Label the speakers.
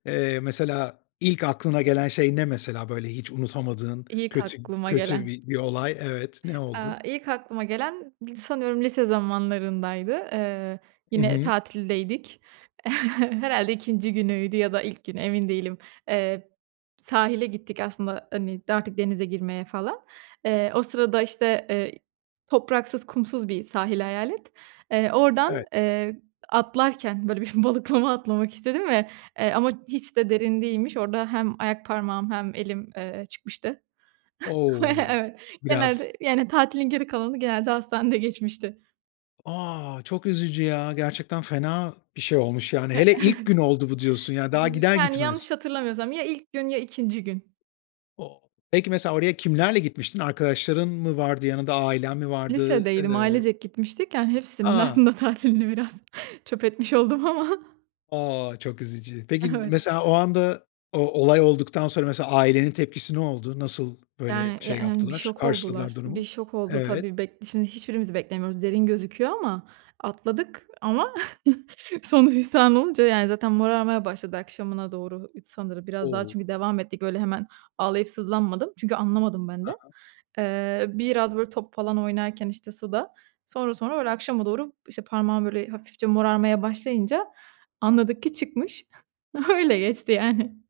Speaker 1: Eee, mesela, ilk aklına gelen şey ne mesela? Böyle hiç unutamadığın
Speaker 2: İlk
Speaker 1: kötü,
Speaker 2: aklıma
Speaker 1: kötü
Speaker 2: gelen.
Speaker 1: bi bir olay. Evet, ne
Speaker 2: Aaa,
Speaker 1: oldu?
Speaker 2: ilk aklıma gelen, dı sanıyorum lise zamanlarındaydı, eee,
Speaker 1: Hı
Speaker 2: yine
Speaker 1: hı.
Speaker 2: tatildeydik, herhâlde 2'inci günüydü ya da ilk gün, emin değilim, eee, sahile gittik aslında, hani, artık denize girmeye falan. Eee, o sırada işte, ııı, topraksız, kumsuz bir sahil hayal et. Eee, oradan,
Speaker 1: Evet.
Speaker 2: eee, atlarken, böyle bir balıklama atlamak istedim ve, eee, ama hiç de derin değilmiş, orada hem ayak parmağı hem elim, eee, çıkmıştı.
Speaker 1: O,
Speaker 2: Evet,
Speaker 1: biraz
Speaker 2: genelde, yani tatilin geri kalanı genelde hastanede geçmişti.
Speaker 1: A! Çok üzücü ya. Gerçekten fena bir şey olmuş, yani. Hele ilk gün oldu bu, diyorsun, ya,
Speaker 2: İ
Speaker 1: daha
Speaker 2: hi i
Speaker 1: gider
Speaker 2: yani,
Speaker 1: gitmez.
Speaker 2: yanlış hatırlamıyorsam, ya ilk gün ya 2'nci gün.
Speaker 1: O peki, mesela, oraya kimlerle gitmiştin? Arkadaşların mı vardı yanında? Ailen mi vardı?
Speaker 2: Lisedeydim,
Speaker 1: Iıı
Speaker 2: ailecek gitmiştik, yani, hepsinin
Speaker 1: A!
Speaker 2: aslında tatilini biraz çöp etmiş oldum ama.
Speaker 1: A! Çok üzücü. Peki, n
Speaker 2: Evet.
Speaker 1: mesela, o anda, o olay olduktan sonra, mesela, ailenin tepkisi ne oldu? Nasıl, böyle,
Speaker 2: Yani, ya
Speaker 1: şey
Speaker 2: en bir
Speaker 1: yaptılar,
Speaker 2: şok
Speaker 1: karşıladılar
Speaker 2: oldular, bir
Speaker 1: durumu?
Speaker 2: şok oldu
Speaker 1: Evet.
Speaker 2: tabii. Bek şimdi hiçbirimiz beklemiyoruz, derin gözüküyor ama, atladık ama sonu hüsran olunca, yani, zaten morarmaya başladı akşamına doğru, ıd sanırım, biraz daha
Speaker 1: O!
Speaker 2: çünkü devam ettik; böyle hemen ağlayıp sızlanmadım çünkü anlamadım ben de.
Speaker 1: He he.
Speaker 2: Eee, biraz böyle top falan oynarken işte suda, sonra sonra, öyle akşama doğru, işte, parmağım böyle hafifçe morarmaya başlayınca anladık ki çıkmış. Öyle geçti yani.